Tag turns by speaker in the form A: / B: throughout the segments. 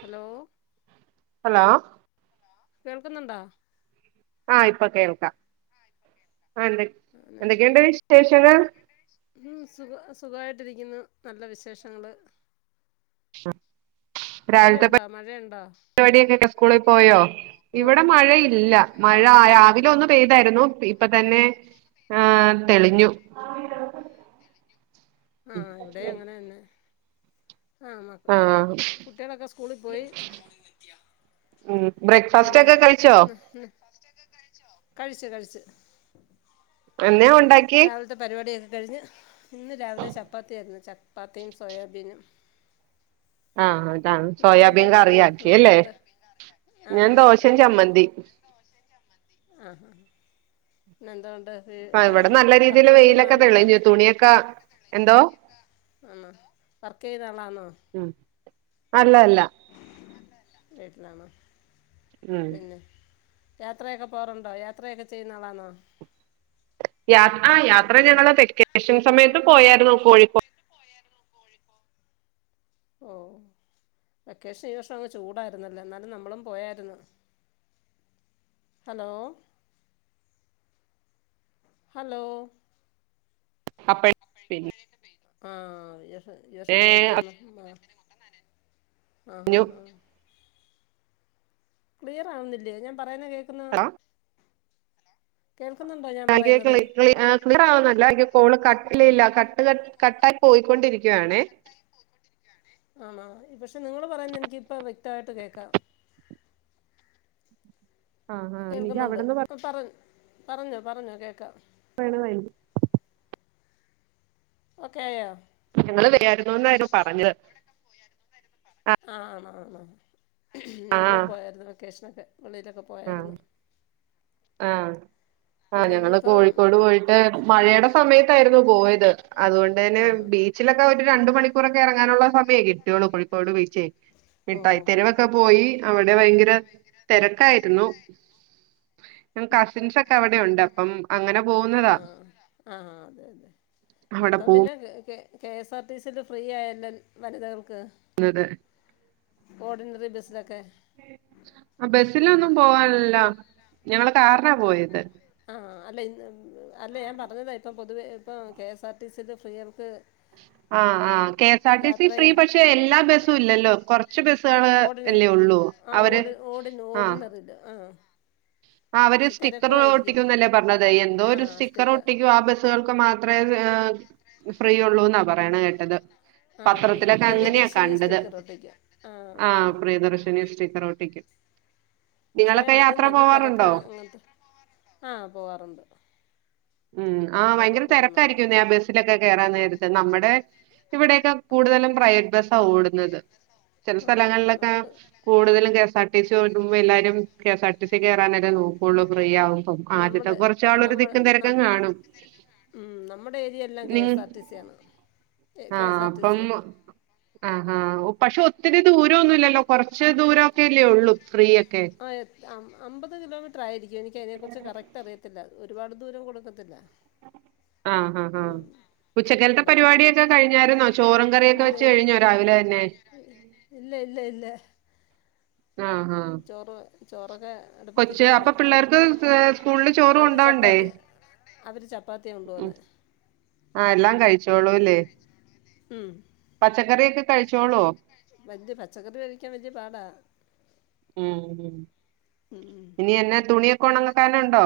A: Hello
B: [unintelligible]
A: കേൾക്കുന്നുണ്ടോ
B: ആ ഇപ്പൊ കേൾക്കാം ആ എന്ത എന്തൊക്കെയുണ്ട് വിശേഷങ്ങൾ
A: ഉം സുഖ സുഖമായിട്ടിരിക്കുന്നു നല്ല വിശേഷങ്ങള്
B: രാവിലത്തെപ്പ
A: മഴയുണ്ടോ മഴയുണ്ടോ
B: [inaudible] രിപാടിയൊക്ക സ്കൂളിൽ പോയോ
A: ഓ
B: ഇവിടെ മഴയില്ല മഴ
A: ആഹ് പോയി പോയി
B: രാവിലെ ഒന്ന് പെയ്തായിരുന്നു പി ഇപ്പൊ തന്നെ ആ തെളിഞ്ഞു
A: ആഹ് ഇവിടെ അങ്ങനെ തന്നെ. ആഹ
B: ആഹ്
A: കുട്ടികളൊക്കെ സ്കൂളിൽ പോയി
B: ഉം ബ്രേക്ക്ഫാസ്റ്റ്
A: പിന്നെ
B: ഒക്കെ കഴിച്ചോ
A: കഴിച്ചു കഴിച്ചു
B: എന്നെ ഉ
A: രാവിലത്തെ പരിപാടിയാരുന്നു കഴിഞ്ഞ് ഇന്ന് രാവിലെ ചപ്പാത്തിയായിരുന്നു. ചപ്പാത്തിയും സോയാബീനും.
B: ആഹ് ആ.
A: നിങ്ങെളെന്താ ഇണ്ടാക്കിയേ എന്താ
B: ഞാൻ
A: ആഹ് ആഹ്
B: ദോശയും
A: അറിയ
B: ചമ്മന്തി
A: ആഹ്. പിന്നെ എന്തോ ഉണ്ട്?
B: ആ ഇവിടെ നല്ല രീതിയിൽ
A: വർക്കിങ്ങ് വുമൺ
B: വെയിലൊക്കെ
A: ആന്നോ?
B: തെളിഞ്ഞു
A: വർക്ക്
B: തുണിയൊക്കെ എന്തോ
A: ആന്നോ? വർക്ക് ചെയ്ത ആളാന്നോ?
B: അല്ലല്ല.
A: വീട്ടിലാണോ?
B: ഉം
A: പിന്നെ യാത്രയൊക്കെ പോകാറുണ്ടോ? യാത്രയൊക്കെ ചെയ്യുന്ന ആളാന്നോ?
B: യാ ആ യാത്ര കോഴിക്കോ
A: ഓ വെക്കേഷൻ ഈ വർഷം അങ്ങ് ചൂടായിരുന്നല്ലോ? എന്നാലും നമ്മളും പോയാരുന്നു. ഹലോ ഹലോ
B: അപ്പഴ് പിന്നെ
A: ആ യെസ് ഈ വർഷം നേരത്തേ ആ ഹ
B: അറിഞ്ഞു
A: ഹഹ ക്ലിയറാവുന്നില്ലേ? ഞാൻ പറയുന്നകേക്കുന്നോ?
B: ആ കേൾക്കണു ആ ക്ലിയറാവണില്ല. ഈ കോള് കട്ട് ഇല്ല ഇല്ല കട്ട് ക കട്ടായി പോയിക്കൊണ്ടിരിക്കുവാണേ.
A: ആണോ പക്ഷെ നിങ്ങള് പറയുന്ന എനിക്ക് ഇപ്പ വ്യക്തായിട്ട് കേക്കാം.
B: ആ ആ എനിക്ക്
A: കേൾക്കുന്നുണ്ട്.
B: അവിടെന്ന്
A: ഇപ്പംപറ പറഞ്ഞോ പറഞ്ഞോ കേക്കാം.
B: [unintelligible]
A: ഓക്കെയായോ?
B: ഞങ്ങള് വരായിരുന്നു എന്നായിരുന്നു പറഞ്ഞത്
A: ആ ആണോ?
B: ആ
A: ഞങ്ങളും പോയാരുന്നു വെക്കേഷന്. പള്ളിയിലൊക്കെ
B: ആ
A: പോയായിരുന്നു.
B: ആ ആ
A: പിന്നെ
B: ഞങ്ങള്
A: ഇനിയിപ്പം
B: കോഴിക്കോട് പോയിട്ട് മഴയുടെ സമയത്തായിരുന്നു പോയത് അതുകൊണ്ട് തന്നെ
A: ആ ഹാ
B: ബീച്ചിലൊക്കെ ഒരു രണ്ട മണി പുറക്കെ ഇറങ്ങാനുള്ള സമയേ കിട്ടിയുള്ളൂ കോഴിക്കോട് ബിച്ചേ.
A: ഓ ഹോ ഹോ
B: മിട്ടായിത്തെരുവൊക്കെ പോയി അവിടെ ഭയങ്കര തിരക്കായി എന്നോ ഞങ്ങ കാസിൻസൊക്കെ അവി ഉണ്ട് അപ്പം അങ്ങനെ
A: ആ
B: പോകുന്നതാ
A: ആ അതു
B: അവിടെ
A: തന്നെഇപ്പൊ പിന്നെ K. S. R. T. C. യിൽ ഫ്രീ ആയല്ലോ വനിതകൾ ഓർഡിനറി ബസ്സിലൊക്കെ
B: ബസിലൊന്നും പോവാനില്ല. ഞങ്ങള് കാറ്നാ പോയത്
A: ആഹ അല്ലെ അല്ല ഞാൻ പറഞ്ഞതിപ്പം പൊതുവെ ഇപ്പം കെ എസ് ആർ ടി സിയിൽ ഫ്രീ അവര്ക്ക്
B: ആ ആ K S R T C free
A: ചെയ്യാൻ
B: പക്ഷെ എല്ലാ ബസും ഇല്ലല്ലോ കൊറച്ച് ബ ആ
A: [unintelligible]
B: അവര്
A: പക്ഷെ
B: സ്റ്റിക്കർ ഒ
A: തിരക്കുമായിരിക്കും
B: ഒട്ടിക്കുംന്നല്ലേ പറഞ്ഞത് എന്തോ ഒരു സ്റ്റിക്കർ ഒട്ടിക്കൂ ആ ബസ്സുകൾക്ക് മാത്രെ ഫ്രി ഉള്ളു പറയണ കേട്ടത്
A: ആ പ്രിയ
B: പത്രത്തിലൊക്കെ അങ്ങനെയാ
A: പ്രിയദർശിനി
B: കണ്ടത്
A: സ്റ്റിക്കർ ഒട്ടിക്കുക
B: ആ പ്രിയദർശിനി സ്റ്റിക്കറോട്ടക്കൂം
A: പക്ഷേ
B: നിങ്ങളൊക്കെ
A: അത്
B: യാത്ര പോവാറുണ്ടൊ
A: [inaudible]
B: ഉം ആ
A: യാത്രയൊക്കെ
B: ഭയങ്കര
A: പോകുന്ന ആളാണ്
B: തിരക്കായിരിക്കുന്നെ ആ ബസ്സിലൊക്കെ കേറാൻ നേരത്ത് നമ്മുടെ ഇവിടെയൊക്കെ കൂടുതലും പ്രൈവറ്റ് ബസ്സാ ഓടുന്നത് ചെല
A: ആ
B: സ്ഥലങ്ങളിലൊക്കെ
A: നമുക്ക്
B: കൂടുതലും കേസ ആ ടി സി ഓട്മ്പൊ എല്ലാരും കെസാർ ടി സി കയറാനല്ലേ നോക്കുള്ളൂ ഫ്രീ ആദ്യത്തെ
A: നമ്മുടെ
B: കൊറച്ചാൾ ഒരുതിക്കും തെര നിങ്
A: [inaudible]
B: ആ ആ പക്ഷേ ഒത്തി ഒത്തിരി ദൂരൊന്നുല്ലല്ലോ കൊറച്ച് ദൂരം ക്കെല്ലേ ഒള്ളൂ
A: ആ അമ്പത് കിലോമീറ്റർ ആയിരിക്കും എനിക്ക് അതിനെ കുറിച്ച് കറക്റ്റ് അറിയത്തില്ല ഒരുപാട് ദൂരം കൊടുക്കത്തില്ല
B: ആഹ ഹാ ആ
A: ഉം
B: ഉച്ചക്കലത്തെ
A: അമ്പത്
B: പരിപാടിയൊക്കെ
A: കിലോമീറ്റർ
B: കഴിഞ്ഞാരുന്നോ ചോറും കറിയൊക്കെ
A: ഇല്ല
B: വെച്ച്
A: ഇല്ല
B: കഴിഞ്ഞോ രാവിലെ തന്നെ
A: ഇല്ല ഇല്ല ഇല്ല
B: ആ ആ
A: ചോറ് അടുപ്പത്തിരിക്കുന്നു
B: സ്കൂളില് ചോറ്
A: അവര്
B: കൊണ്ടോണ്ടേ
A: ചപ്പാത്തി യാ കൊണ്ടുപോകുന്ന
B: ചോളൂല്ലേ പച്ചക്കറിയക്ക കഴിച്ചോളോ
A: വല്യ പച്ചക്കറി കഴിക്കാൻ വലിയ പാടാ
B: ഉം ഉം
A: ഉം ഉം
B: ഇനി എന്നാ തുണിയൊ കൊണങ്ങക്കാനണ്ടോ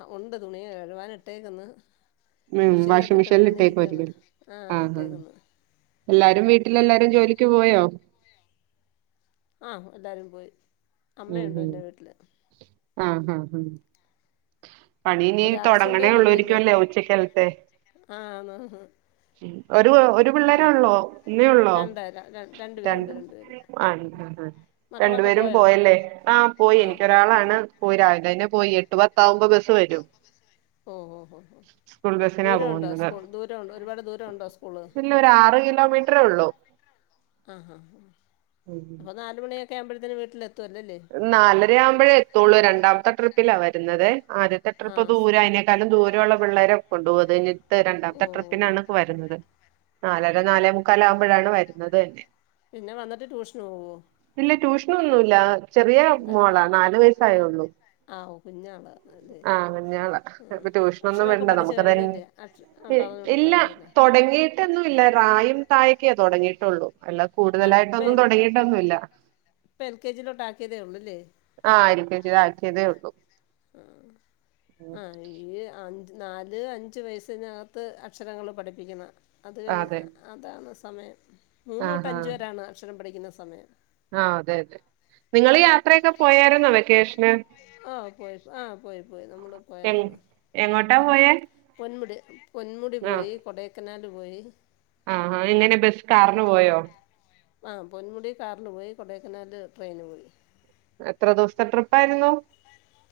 A: ആ ഉണ്ട് തുണികയുക്കുവാൻ ഇട്ടേക്കന്ന്
B: ഉം വാഷിംഗ് മെഷീനിൽ ഇട്ടേക്കു വാരിക്കും ആ എല്ലാരും വീട്ടിലല്ലാരും ജോലിക്ക് പോയോ
A: ആ എല്ലാരും പോയി അമ്മയുണ്ടോന്റെ വീട്ടില്
B: ആ ആ ആ പണിനീ
A: ഒരാഴ്ച കൊണ്ടേ
B: തോടങ്ങണേ
A: മഴയല്ലേ
B: ഉള്ളുവായിരിക്കും ല്ലേ ഉച്ചക്കകത്തെ
A: ആന്ന്
B: ഒര് പിള്ളേരെ ഉള്ളോ ഒന്നേഒള്ളോ
A: രണ്ട് രണ്ടു പേരുണ്ട്
B: രണ്ട്
A: രണ്ടു പേര്
B: ആ
A: മക്കളൊക്കെ
B: രണ്ടുപേരും
A: പോയോ
B: പോയല്ലേ ആ പോയി
A: ആഹ്
B: എനിക്ക് ഒരാളാണ് പോയി രാവിലെന്നെ പോയി എട്ട് പത്താവുമ്പോ ബസ് വരും
A: ഓ ഓ
B: സ്കൂൾ ബസിനാ
A: ദൂരംണ്ടോ
B: പോകുന്നത്
A: സ്കൂൾ ദൂരം ഉണ്ടോ ഒരുപാട് ദൂരംണ്ടോ സ്കൂള്
B: ത്രേ ഉള്ളൂ
A: ആ ആ അപ്പൊ നാലുമണിയക് ക്കെ ആവുമ്പത്തിനും വീട്ടിലെ
B: നാലര ആവുമ്പോഴേ എത്തുള്ളൂ രണ്ടാമത്തെ ട്രിപ്പിലാ വരുന്നത് ആദ്യത്തെ ട്രിപ്പ്
A: ആഹ്
B: ദൂര അതിനേക്കാലും ദൂര ള്ള പിള്ളരെ കൊണ്ട് [unintelligible]
A: ഓ
B: രണ്ടാമത്തെ ട്രിപ്പിനാണ് വരുന്നത് നാലര നാലെ മുക്കാലാകും ഴാണ് വരുന്നത് തന്നെ
A: പിന്നെ വന്നിട്ട് ട്യൂഷന് പോവോ
B: നൊന്നുല്ല ചെറിയ മോളാ നാലു വയസ്സായള്ളൂ
A: ആഹ് ഓ കുഞ്ഞാളാ അല്ലേ
B: ആ [unintelligible] ഇപ്പ
A: ആഹ്
B: ട്യൂഷനൊന്നും
A: അക്ഷരമൊക്കെ
B: വേണ്ട
A: പഠിച്ച്
B: നമുക്ക്തന്നെ
A: കഴിഞ്ഞില്ലേ അക്ഷ ആ പറഞ്ഞ്
B: ഇല്ല
A: കൊടുത്താൽ മതിയല്ലേ
B: തുടങ്ങിയിട്ടൊന്നുംല്ല റായും തായും ഒക്കെ തുടങ്ങിട്ടുള്ളൂ എല്ലാ
A: ആ ഇപ്പം
B: കൂടുതലായിട്ടൊന്നും
A: എൽ
B: തുടങ്ങിട്ടൊന്നുല്ല
A: ഇപ്പം എൽ കെ ജിയിലോട്ട് ആക്കിയതേ ഉള്ളൂല്ലേ
B: ആ എൽ കെ ജിലാക്കിയതേ ഉള്ളൂ ഉം
A: ആ ആ അഞ്ച് നാല് അഞ്ച് വയസ്സിനകത്ത് അക്ഷരങ്ങൾ പഠിപ്പിക്കണം അത്
B: അതെ
A: അതാണ് സമയം മൂന്ന് തൊട്ട് അഞ്ചുവരെയാണ് അക്ഷരം പഠി ന്ന സമയം
B: ആ അതെ അതെ നിങ്ങള് യാത്രയൊക്കെ പോയരുന്നോ വെക്കേഷന്
A: ആ പോയി ആ പോയി പോയി നമ്മള്
B: എ
A: പോയരുന്നു
B: എങ്ങോട്ടാ പോയേ
A: ഒൻപുട് ഒന്മുടി പോയി കൊടേക്കനാൽ പോയി
B: ആഹാ എങ്ങനെ ബസ് കാറിന് പോയോ
A: ആ പൊന്മുടി കാറിൽ പോയി കൊടേക്കനാല് ട്രെയിന് പോയി
B: എത്ര ദിവസത്തെ ട്രിപ്പ് ആയിരുന്നു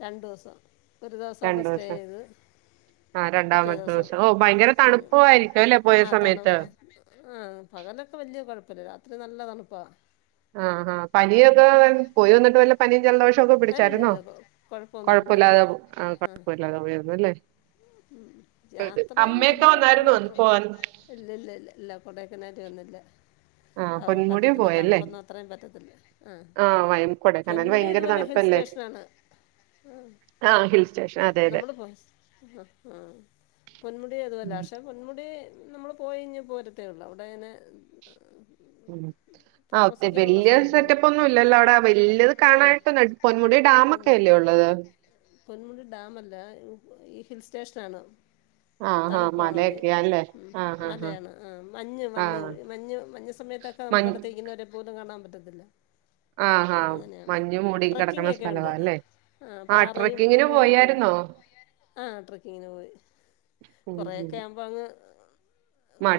A: രണ്ടു ദിവസം ഒരു ദിവസ അവിടെ സ്റ്റേ
B: ദിവസം
A: ചെയ്ത്
B: ആഹ്
A: പിറ്റേ
B: രണ്ടാമത്തെ
A: ദിവസം
B: ഓ ഭയങ്കര തണുപ്പുമായിരിക്കും അല്ലേ പോയ
A: ആ തണു
B: സമയത്ത്
A: ആഹ പകലൊക്കെ വലിയ കുഴപ്പില്ല അത്ര നല്ലതണുപ്പാ
B: ആഹ് ആഹ് പനിയൊക്കെ പോയി വന്നിട്ട് വല്ല പനിയും ജലദോഷമൊക്കെ പിടിച്ചാരുന്നോ
A: അല്ലല്ല കൊ- കുഴപ്പമൊന്നുമില്ലായിരുന്നു
B: കൊഴപ്പമില്ലാതെ ആ കുഴപ്പമില്ലാതെ പോയിരുന്നു അല്ലേ
A: ഉ യാത്രയും
B: അമ്മയൊക്കെ
A: വല്യ
B: വന്നായിരുന്നോ പോവാൻ
A: ഇല്ലല്ല ഇല്ല ഇല്ല കൊടക്കനാ [inaudible]
B: ആഹ്
A: അ
B: പൊന്മുടി
A: പറ്റത്തില്ല
B: പോയല്ലേ
A: തണുപ്പൊന്നും അത്രയും പറ്റത്തില്ല ആ
B: ആഹ് വയ കൊടൈക്കനാൽ
A: പൊന്മുടി
B: ഭയങ്കര
A: ഇതുപോലെ ഹിൽ
B: തണുപ്പല്ലേ
A: സ്റ്റേഷന ആാണ് ആ
B: ആഹ് ഹിൽ സ്റ്റേഷൻ അതെ അതെ
A: നമ്മള് പോ ആ ആ പൊന്മുടി തുുമല്ല
B: ഉം
A: പക്ഷെ പൊന്മുടി നമ്മള് പോയി കഴഞ്ഞ പോരത്തേ ഉള്ളു അവിടെ ഇങ്ങനെ
B: ആ ഒേ
A: താമസിക്കാനുള്ള
B: വല്യ
A: സൗകര്യമൊന്നും
B: സെറ്റപ്പ് ഒന്നും ഇല്ലല്ലോ അവിടെ വല്ല്യത്
A: ആ
B: കാണായിട്ടൊന്ന പൊന്മുടി ഡാമ ഒക്കെല്ലേ ഉള്ളത്
A: പൊന്മുടി ഡാമ അല്ലഈ ഹിൽ സ്റ്റേഷൻാണ്
B: ആഹ് ആഹ്
A: തണുപ്പാണ് അവിടെ
B: മലയൊക്കെയാ അല്ലേ ആഹ് ആഹ്
A: മലയാണ് ആ മഞ്ഞ് വന്ന്
B: ആഹ്
A: മഞ്ഞ് മഞ്ഞ് സമയത്തൊക്കെ നമുക്കടിത്തിരിക്കുന്നവരെ പോലും കാണാൻ പറ്റ [inaudible]
B: ആഹാ ആഹ് മഞ്ഞ് മൂടി കിടക്കണ
A: ട്രക്കിങ്ങൊക്കെ
B: സ്ഥലവാ
A: ഉണ്ട്
B: അല്ലേ ആ
A: പാറയും
B: ട്രക്കിങ്ങിന്
A: അങ്ങനെയൊക്കെ ഉണ്ട്
B: പോയായിരുന്നോ
A: ആ ട്രക്കിങ്ങിന് പോയി
B: ഉം ഉം
A: കുറെേയക്കെ ആവുമ്പോ അങ്ങ്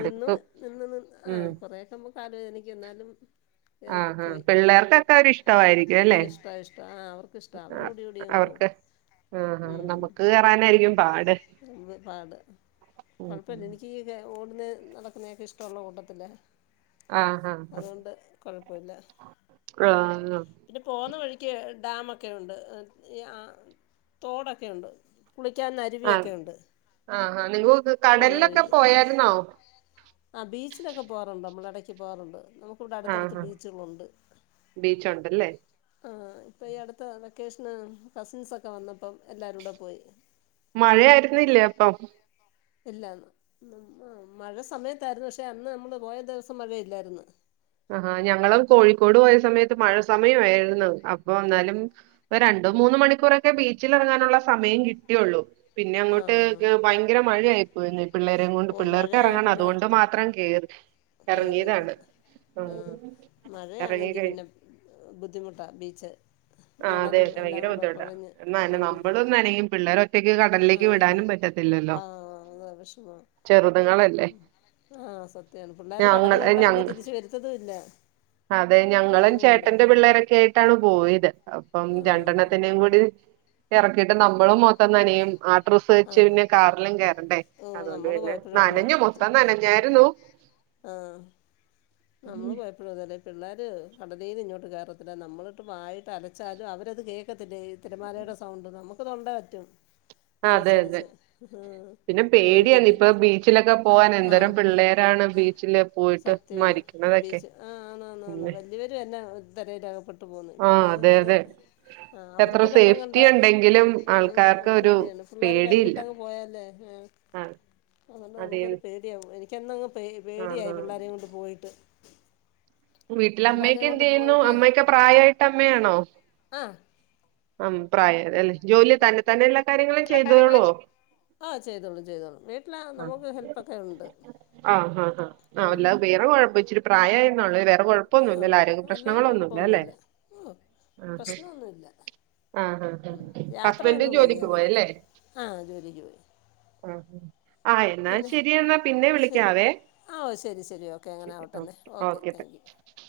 A: നിന്ന് നിന്ന് നി ആഹ
B: ഉം
A: കുറെയൊക്കെ കാലുവേദനിക്കും എന്നാലും കയറി
B: ആഹ് ആഹ്
A: പോയി
B: പിള്ളേർക്കൊക്കെ ഒരിഷ്ടമായിരിക്കും
A: ആ
B: അല്ലേ
A: ഇഷ്ടമാണ് ഇഷ്ടമാണ് ആ അവർക്ക് ഇഷ്ടമാണ് അവർ ഓടി ഓടി അങ്ങ് പോകും
B: അവർക്ക് ആഹ് നമ്മുക്ക് കേറാ
A: എന്ത് പാട് കൊഴപ്പില്ല എനിക്ക് ഓടുന്നെ നടക്കുന്നെ ഒക്കെ ഇഷ്ടമുള്ള കൂട്ടത്തില
B: ആഹ്
A: അതുകൊണ്ട് കൊഴപ്പ ല്ല
B: ആഹ്
A: പിന്നെ പോുന്ന വഴിക്ക് [inaudible] ക്ക് ഡാമൊക്കെ ഉണ്ട് തോടൊക്കെയുണ്ട്
B: ആ ആഹാ നിങ്ങ
A: പോകുന്ന
B: കടലിലൊക്കെ
A: വഴിക്ക്
B: പോയരുന്നാവോ
A: പറ്റി പോകാറുണ്ട് നമുക്കിവിടെ അടുത്തടുത്ത്
B: ആഹാ
A: ബീച്ചുകളുണ്ട്
B: ബീച്ചുണ്ടല്ലേ
A: ആ ഇപ്പൊ ഈ അടുത്ത വെക്കേഷന് കസിൻസ് ഒക്കെ വന്നപ്പോം എല്ലാവരും കൂടെ പോയി
B: മഴയായിരുന്നില്ലേ അപ്പം
A: ഇല്ലാന്ന് മഴ സമയത്തായിര്ന്നു പക്ഷെ അന്ന് അമ്മള് പോയ ദിവസം മഴയില്ലായിരുന്നു
B: അഹ് ആഹ് ഞങ്ങളും കോഴിക്കോട് പോയ സമയത്ത് മഴ സമയോയിരുന്നു അപ്പൊ എന്നാലും രണ്ടു മൂന്നു മണിക്കൂറൊക്കെ ബീച്ചിലിറങ്ങാനുള്ള സമയം കിട്ടിയൊള്ളൂ പിന്നെ
A: ആ
B: അങ്ങോട്ട് ഭയങ്കര മഴെയായി പോയിന്ന് പിള്ളേരെ കൊണ്ട്
A: ഓ
B: പിള്ളേർക്ക്
A: മഴയായാൽ
B: എറങ്ങണം
A: പിന്നെ
B: അതുകൊണ്ട് മാത്രം കേറി
A: കേറിയത്
B: എറങ്ങിയതാണ്
A: ആ മഴയാണെങ്കി പിന്നെ ബുദ്ധിമുട്ടാ ബീച്ച്
B: ആ
A: മണലും എല്ലാം
B: അതെഭയങ്കര
A: കൂടെ
B: ബുദ്ധിമുട്ടാണ്
A: കുഴഞ്ഞ്
B: എന്നാലു
A: ആ
B: നമ്മളു നന്നയു പിള്ളേരു ഒറ്റക്ക്
A: ആ
B: കടലിലേക്ക് വിടാനും പറ്റത്തില്ലല്ലോ
A: ആ അതാ വിഷമാ
B: ചെറുതങ്ങളല്ലേ
A: ആ സത്യാണ് പിള്ളേര് കടല്
B: ഞാങ്ങ
A: കണ്ടാ
B: ഞ
A: പിന്നെ തിരിച്ച് വരുത്തതും ഇല്ല
B: അതെ ഞങ്ങളെൻ
A: അങ്ങനെയുണ്ട്
B: ചേട്ടന്റെ പിള്ളേരൊക്കെ ആയിട്ടാണ് പോയത് അപ്പം
A: ആ ഹാ ഹാ
B: രണ്ടെണ്ണത്തിനെയും കൂടി ഇറക്കിയിട്ട് നമ്മളും മൊത്ത് മൊത്തം നനെയും ആട്രസ്
A: ആ
B: വച്ച് പിന്നെ കാറിലും കേറെണ്ടേ
A: ഓ
B: അതുകൊണ്ട്
A: നമ്മള്
B: പിന്നെ
A: പോയപ്പഴും അങ്ങനെ
B: നനഞ്ഞു മൊത്തം നനഞ്ഞായിരുന്നു
A: ആ പിള്ളേർ കടലയിൽന്ന് ഇങ്ങോട്ട് കയറത്തില്ല നമ്മളിട്ട് വായിട്ട് അലച്ചാലും അവരത് കേൾക്കത്തില്ല ഈ തിരമാലയുടെ സൗണ്ട് നമുക്ക് തൊണ്ടേ പറ്റും
B: അതെ അതെ
A: അലച്ചലച്ച്
B: പിന്നെ
A: ഉം ഒരു
B: പേടിയാണ് ഇപ്പൊ
A: വിധത്തെ
B: ബീച്ചിലൊക്കെ പോവാൻ എന്തോരം
A: ആഹ്
B: പിള്ളേരാണ് ബീച്ചില് പോയിട്ട്
A: സത്യാണ്
B: മരിക്കണതൊക്കെ
A: ബീച്ച് ആഹ് ആന്ന് ആന്ന് ആന്ന്
B: പിന്നെ
A: വല്യ വര്ന്നെ ഇത് തിരയിൽ അതപ്പെട്ട് പോ
B: ആഹ് അതെ
A: പിള്ളേർക്കത്
B: അതെ
A: ആ
B: എത്ര
A: അവർക്ക് വെള്ളം കണ്ട
B: സേഫ്റ്റി ഉണ്ടെങ്കിലും ആൾക്കാർക്ക്
A: ഒരു പേടിയാണ് പിള്ളേർ
B: പേടിയില്ല
A: കൈവിട്ടങ്ങ് പോയല്ലേ
B: ആഹ്
A: അതുകൊണ്ട്
B: അതെ
A: നമുക്കൊരു പേടിയവും എനിക്ക് [unintelligible] പേ
B: ആഹ്
A: പേടിയായി
B: ആഹ്
A: പിള്ളേരെയ കൊണ്ട് പോയിട്ട്
B: വീട്ടിലെ അമ്മേക്കെ
A: എല്ലാരെയും
B: എന്ത്
A: കൊണ്ട്
B: ചെയ്യുന്നു
A: പോയിട്ടേ
B: അമ്മാെക്കെ പ്രായായിട്ട് അമ്മേണോ
A: ആഹ്
B: ആ പ്രായ ആയത് അല്ലേ ജോലി തന്നെ തന്നെ എല്ലാ കാര്യങ്ങളും ചെയ്തോളുവോ
A: ആഹ് ചെയ്തോളും ചെയ്തോളും വീട്ടില നമുക്ക് ഹെൽപ്പൊക്കെ ഉണ്ട്
B: ആ
A: ഉം
B: ആല്ലാ വേറെ കുഴപ്പ ഇച്ചിരി പ്രായ [unintelligible]
A: ആഹ്
B: കോഴപ്പൊന്നുല്ല ആരോഗ്യ
A: അല്ലാതെ
B: പ്രശ്നങ്ങളൊന്നു. ഇല്ല ലെ
A: കുഴപ്പമൊന്നുമില്ല ഉം
B: അഹ്
A: പ്രശ്നമൊന്നുമില്ല
B: അഹ്
A: ഉം
B: ഹബന്റ്
A: യാത്രയൊന്നും വയ്യ
B: ജോലിക്ക്
A: അങ്ങനെ
B: പോയല്ലേ
A: ആഹ് ജോലിക്ക് പോയി
B: ആഹ് എന്നാ
A: പിന്നെ
B: ശരി എന്നാ പിന്നെ
A: ശരി
B: വിളിക്കാവേ
A: ആഹ് ശരി ശരി ഓക്കെ അങ്ങനെ
B: ശരി
A: ആവട്ടെന്നേ
B: ഓക്കെ ഓക്കെ
A: യു
B: താങ്ക്